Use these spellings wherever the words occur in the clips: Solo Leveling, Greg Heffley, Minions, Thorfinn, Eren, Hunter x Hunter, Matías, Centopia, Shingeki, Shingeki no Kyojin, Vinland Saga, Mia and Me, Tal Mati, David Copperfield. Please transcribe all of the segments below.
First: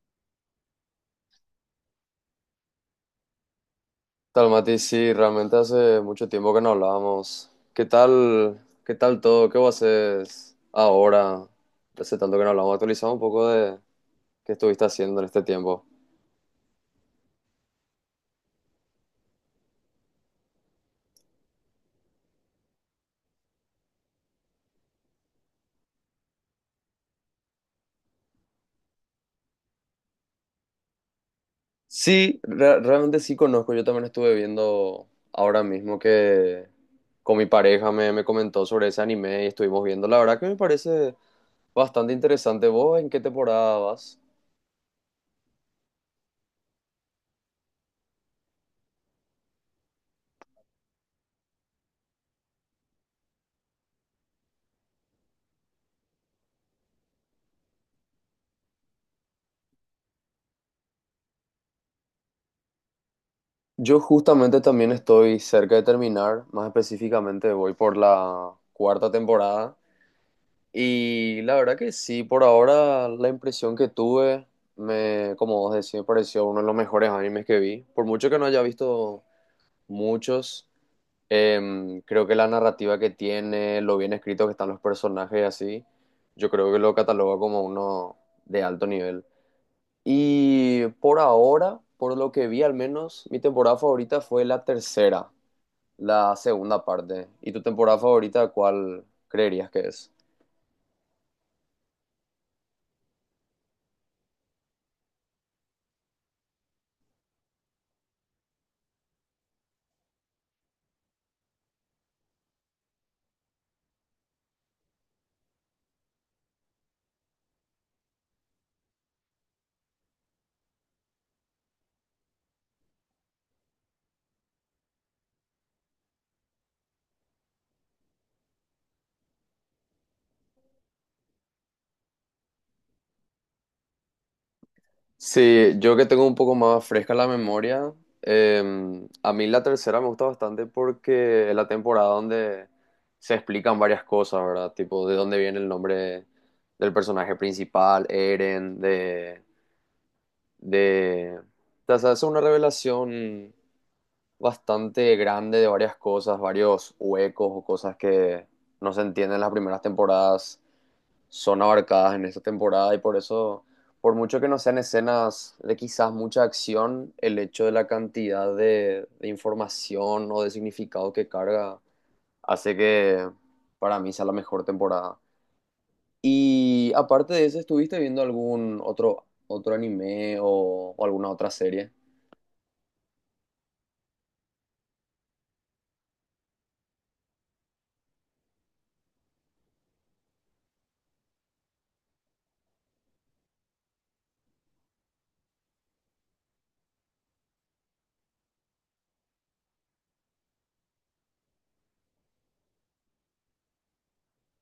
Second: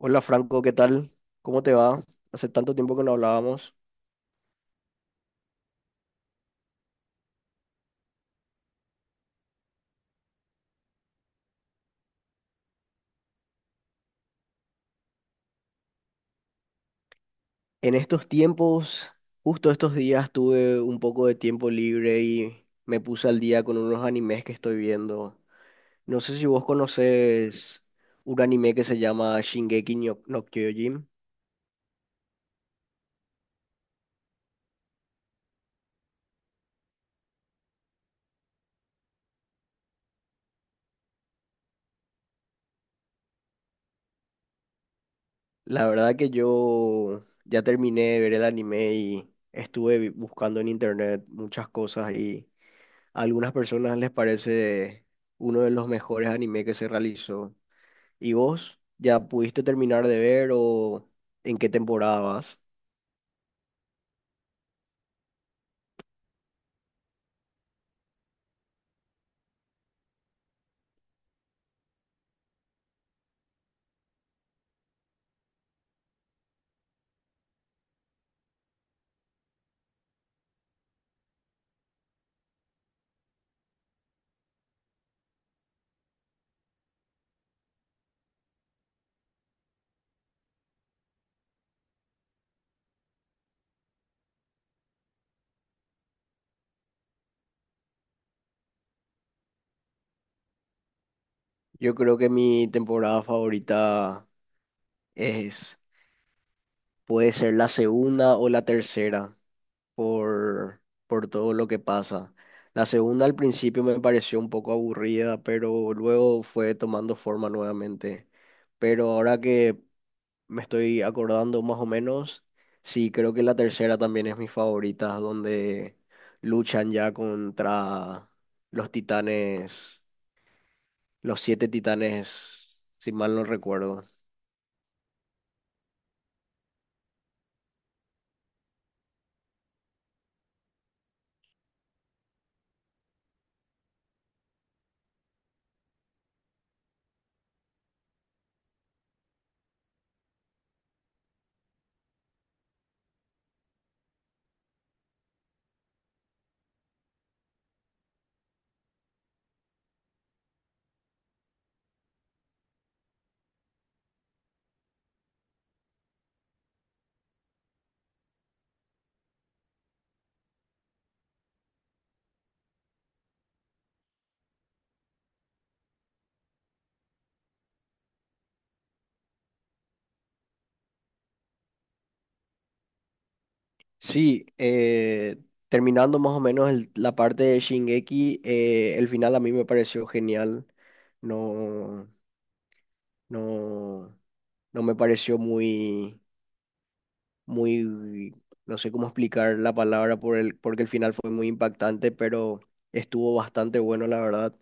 Hola, Franco, ¿qué tal? ¿Cómo te va? Hace tanto tiempo que no hablábamos. Tal Mati, sí, realmente hace mucho tiempo que no hablábamos. ¿Qué tal? ¿Qué tal todo? ¿Qué vos haces ahora? Hace tanto que no hablamos. Actualizado un poco de qué estuviste haciendo en este tiempo. En estos tiempos, justo estos días, tuve un poco de tiempo libre y me puse al día con unos animes que estoy viendo. No sé si vos conoces un anime que se llama Shingeki no, no Kyojin. Sí, realmente sí conozco. Yo también estuve viendo ahora mismo que con mi pareja me comentó sobre ese anime y estuvimos viendo. La verdad que me parece bastante interesante. ¿Vos en qué temporada vas? La verdad que yo ya terminé de ver el anime y estuve buscando en internet muchas cosas, y a algunas personas les parece uno de los mejores animes que se realizó. ¿Y vos ya pudiste terminar de ver o en qué temporada vas? Yo justamente también estoy cerca de terminar, más específicamente voy por la cuarta temporada. Y la verdad que sí, por ahora la impresión que tuve, me, como vos decís, me pareció uno de los mejores animes que vi. Por mucho que no haya visto muchos, creo que la narrativa que tiene, lo bien escrito que están los personajes y así, yo creo que lo cataloga como uno de alto nivel. Y por ahora, por lo que vi al menos, mi temporada favorita fue la tercera, la segunda parte. ¿Y tu temporada favorita cuál creerías que es? Yo creo que mi temporada favorita es, puede ser la segunda o la tercera por, por todo lo que pasa. La segunda al principio me pareció un poco aburrida, pero luego fue tomando forma nuevamente. Pero ahora que me estoy acordando más o menos. Sí, creo que la tercera también es mi favorita, donde luchan ya contra los titanes, los 7 titanes, si mal no recuerdo. Sí, yo que tengo un poco más fresca la memoria, eh, a mí la tercera me gusta bastante porque es la temporada donde se explican varias cosas, ¿verdad? Tipo, de dónde viene el nombre del personaje principal, Eren, de... O sea, es una revelación bastante grande de varias cosas, varios huecos o cosas que no se entienden en las primeras temporadas son abarcadas en esta temporada y por eso, por mucho que no sean escenas de quizás mucha acción, el hecho de la cantidad de información o de significado que carga hace que para mí sea la mejor temporada. Y aparte de eso, ¿estuviste viendo algún otro anime o alguna otra serie? Sí, terminando más o menos la parte de Shingeki, el final a mí me pareció genial. No, no, no me pareció muy muy, no sé cómo explicar la palabra por porque el final fue muy impactante, pero estuvo bastante bueno, la verdad.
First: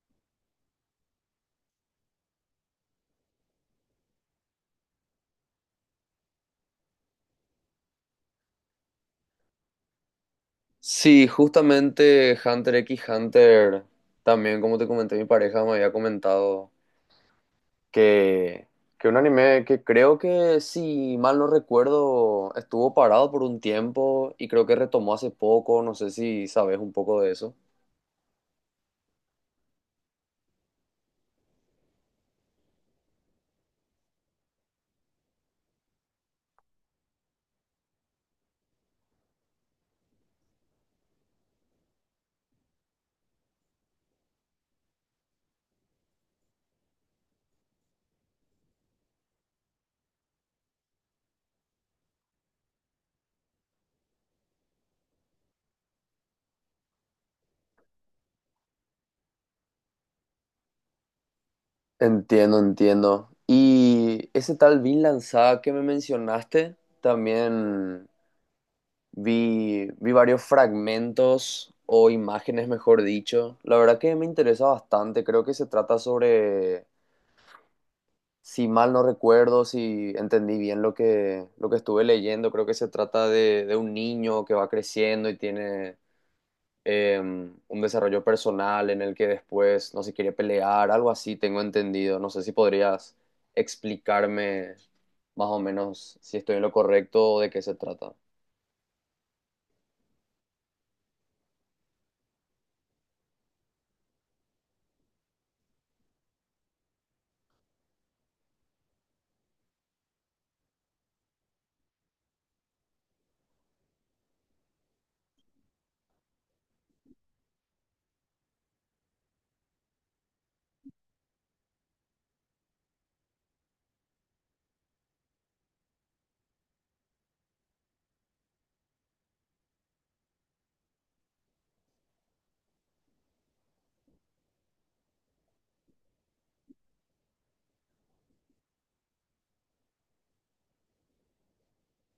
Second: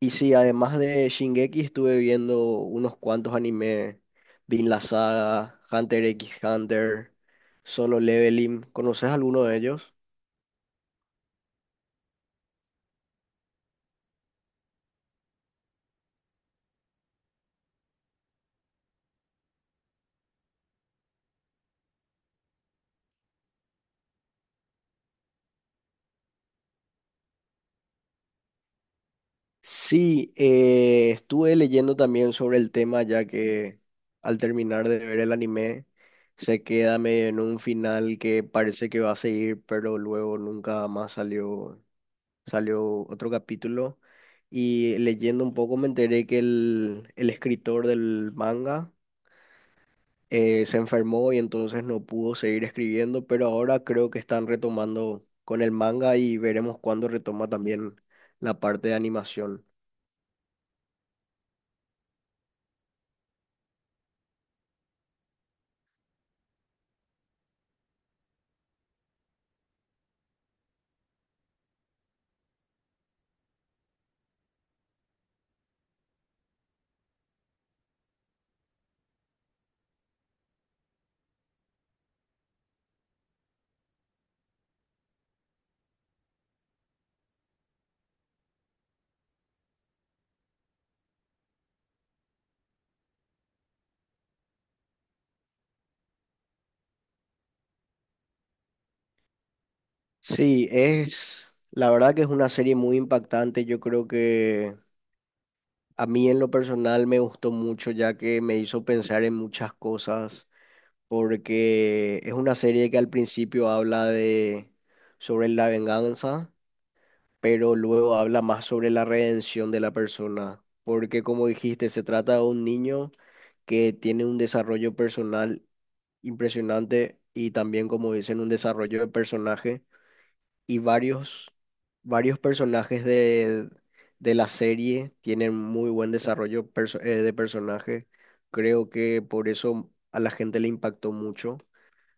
Y sí, además de Shingeki, estuve viendo unos cuantos animes: Vinland la Saga, Hunter x Hunter, Solo Leveling. ¿Conoces alguno de ellos? Sí, justamente Hunter x Hunter, también como te comenté, mi pareja me había comentado que, que un anime que creo que, si mal no recuerdo, estuvo parado por un tiempo y creo que retomó hace poco, no sé si sabes un poco de eso. Sí, estuve leyendo también sobre el tema, ya que al terminar de ver el anime se queda medio en un final que parece que va a seguir, pero luego nunca más salió otro capítulo, y leyendo un poco me enteré que el escritor del manga se enfermó y entonces no pudo seguir escribiendo, pero ahora creo que están retomando con el manga, y veremos cuándo retoma también la parte de animación. Entiendo, entiendo. Y ese tal Vinland Saga que me mencionaste, también vi varios fragmentos o imágenes, mejor dicho. La verdad que me interesa bastante, creo que se trata sobre, si mal no recuerdo, si entendí bien lo que estuve leyendo, creo que se trata de un niño que va creciendo y tiene, un desarrollo personal en el que después no se quiere pelear, algo así tengo entendido. No sé si podrías explicarme más o menos si estoy en lo correcto o de qué se trata. Sí, es, la verdad que es una serie muy impactante. Yo creo que a mí en lo personal me gustó mucho, ya que me hizo pensar en muchas cosas, porque es una serie que al principio habla de sobre la venganza, pero luego habla más sobre la redención de la persona, porque, como dijiste, se trata de un niño que tiene un desarrollo personal impresionante y también, como dicen, un desarrollo de personaje, y varios personajes de la serie tienen muy buen desarrollo de personaje. Creo que por eso a la gente le impactó mucho,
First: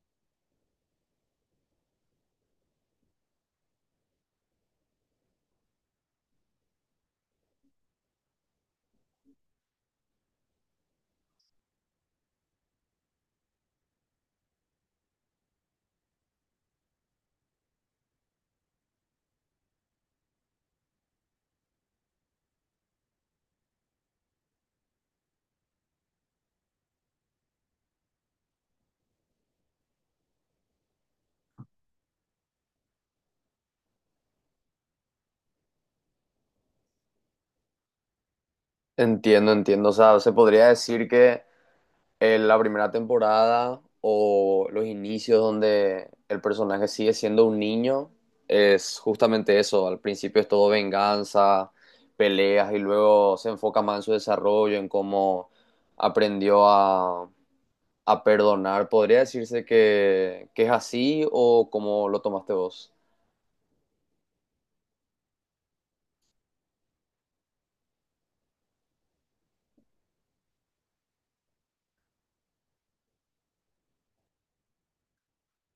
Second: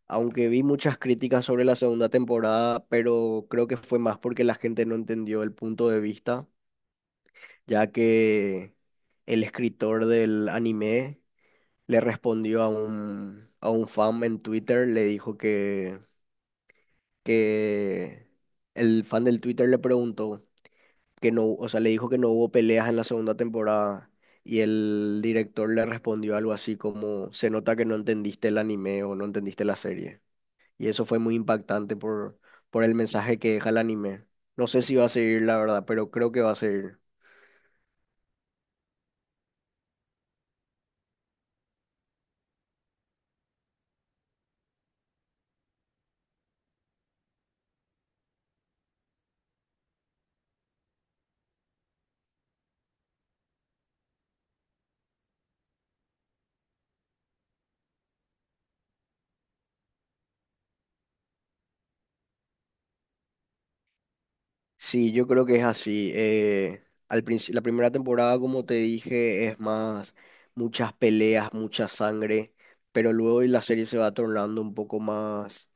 aunque vi muchas críticas sobre la segunda temporada, pero creo que fue más porque la gente no entendió el punto de vista, ya que el escritor del anime le respondió a a un fan en Twitter. Le dijo que el fan del Twitter le preguntó que no, o sea, le dijo que no hubo peleas en la segunda temporada. Y el director le respondió algo así como, se nota que no entendiste el anime o no entendiste la serie. Y eso fue muy impactante por el mensaje que deja el anime. No sé si va a seguir, la verdad, pero creo que va a seguir. Entiendo, entiendo. O sea, se podría decir que la primera temporada o los inicios donde el personaje sigue siendo un niño es justamente eso. Al principio es todo venganza, peleas y luego se enfoca más en su desarrollo, en cómo aprendió a perdonar. ¿Podría decirse que es así o cómo lo tomaste vos? Sí, yo creo que es así. Al principio, la primera temporada, como te dije, es más muchas peleas, mucha sangre, pero luego la serie se va tornando un poco más,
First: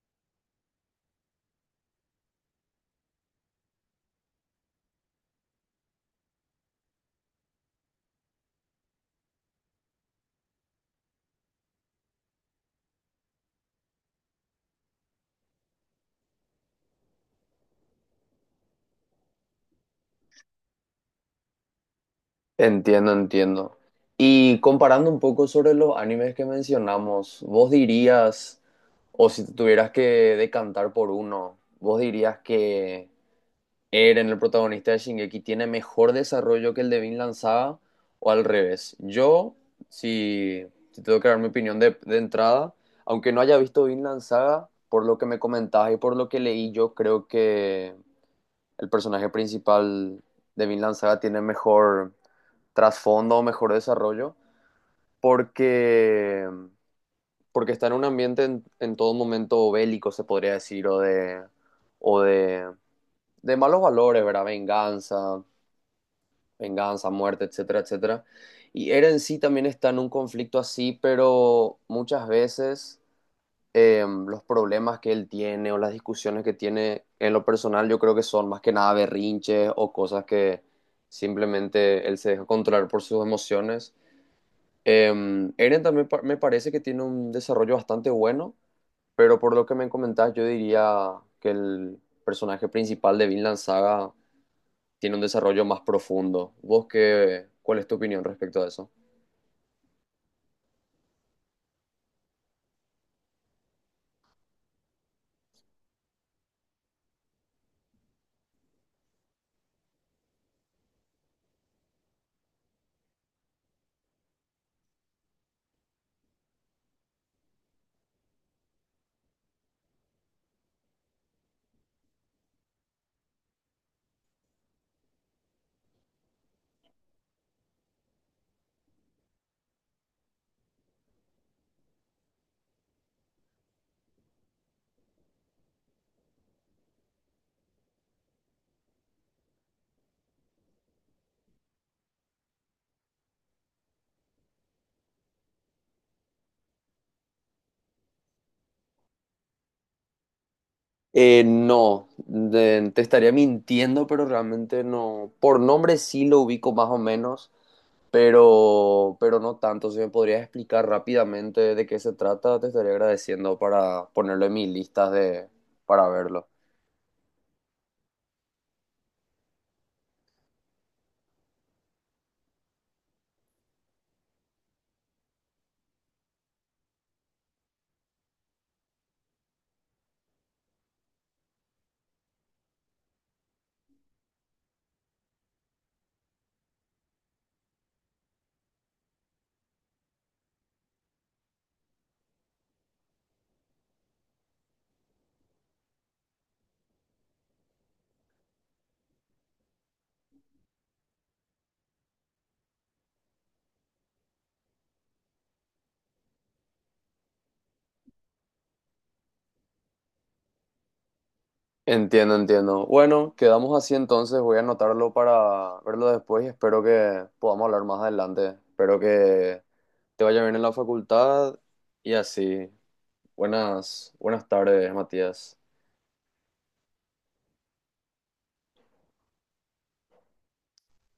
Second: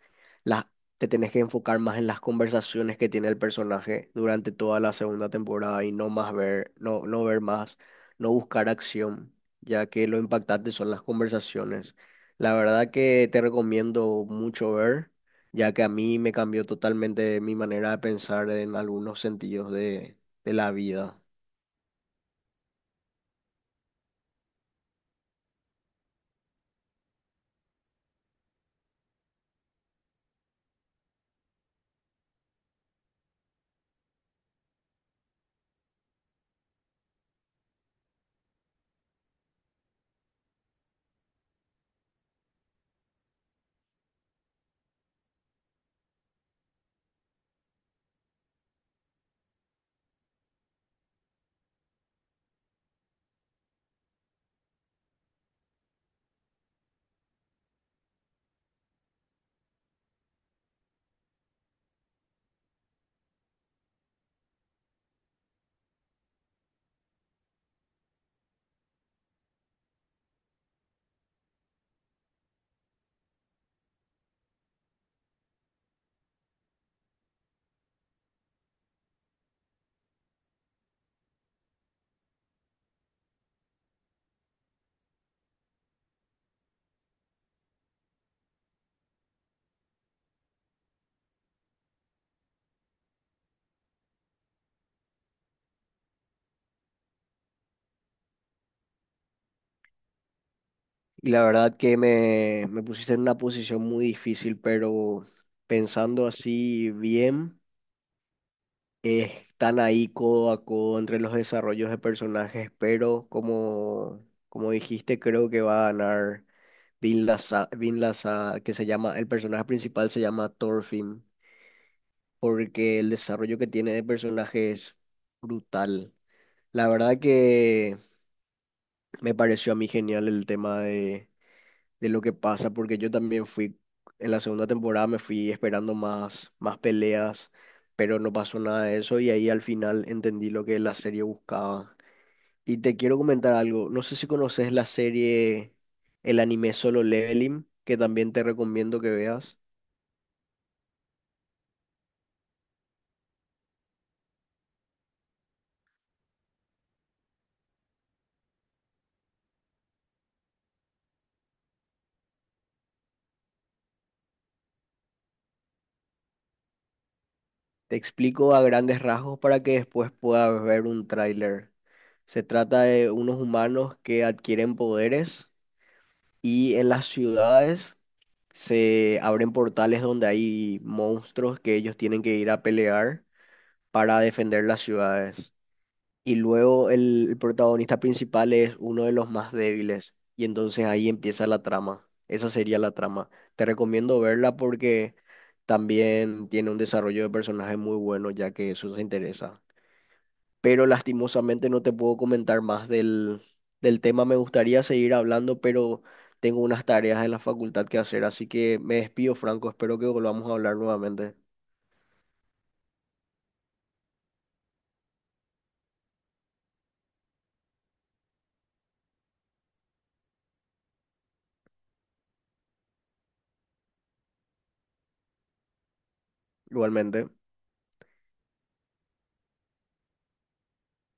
las te tenés que enfocar más en las conversaciones que tiene el personaje durante toda la segunda temporada, y no más ver, no, no ver más, no buscar acción, ya que lo impactante son las conversaciones. La verdad que te recomiendo mucho ver, ya que a mí me cambió totalmente mi manera de pensar en algunos sentidos de la vida. Entiendo, entiendo. Y comparando un poco sobre los animes que mencionamos, vos dirías, o si te tuvieras que decantar por uno, vos dirías que Eren, el protagonista de Shingeki, tiene mejor desarrollo que el de Vinland Saga, o al revés. Yo, si tengo que dar mi opinión de entrada, aunque no haya visto Vinland Saga, por lo que me comentabas y por lo que leí, yo creo que el personaje principal de Vinland Saga tiene mejor trasfondo, mejor desarrollo, porque, porque está en un ambiente en todo momento bélico, se podría decir, o de malos valores, ¿verdad? Venganza, venganza, muerte, etcétera, etcétera. Y Eren sí también está en un conflicto así, pero muchas veces los problemas que él tiene o las discusiones que tiene en lo personal, yo creo que son más que nada berrinches o cosas que simplemente él se deja controlar por sus emociones. Eren también me parece que tiene un desarrollo bastante bueno, pero por lo que me comentás, yo diría que el personaje principal de Vinland Saga tiene un desarrollo más profundo. ¿Vos qué, cuál es tu opinión respecto a eso? Y la verdad que me pusiste en una posición muy difícil, pero pensando así bien, están ahí codo a codo entre los desarrollos de personajes, pero como, como dijiste, creo que va a ganar que se llama, el personaje principal se llama Thorfinn, porque el desarrollo que tiene de personaje es brutal. La verdad que me pareció a mí genial el tema de lo que pasa, porque yo también fui, en la segunda temporada me fui esperando más, más peleas, pero no pasó nada de eso, y ahí al final entendí lo que la serie buscaba. Y te quiero comentar algo, no sé si conoces la serie, el anime Solo Leveling, que también te recomiendo que veas. No, te estaría mintiendo, pero realmente no. Por nombre sí lo ubico más o menos, pero no tanto. Si me podrías explicar rápidamente de qué se trata, te estaría agradeciendo para ponerlo en mis listas de, para verlo. Te explico a grandes rasgos para que después puedas ver un tráiler. Se trata de unos humanos que adquieren poderes, y en las ciudades se abren portales donde hay monstruos que ellos tienen que ir a pelear para defender las ciudades. Y luego el protagonista principal es uno de los más débiles. Y entonces ahí empieza la trama. Esa sería la trama. Te recomiendo verla porque también tiene un desarrollo de personaje muy bueno, ya que eso te interesa, pero lastimosamente no te puedo comentar más del tema. Me gustaría seguir hablando, pero tengo unas tareas en la facultad que hacer, así que me despido, Franco. Espero que volvamos a hablar nuevamente. Entiendo, entiendo. Bueno, quedamos así entonces. Voy a anotarlo para verlo después y espero que podamos hablar más adelante. Espero que te vaya bien en la facultad y así. Buenas tardes, Matías. Igualmente.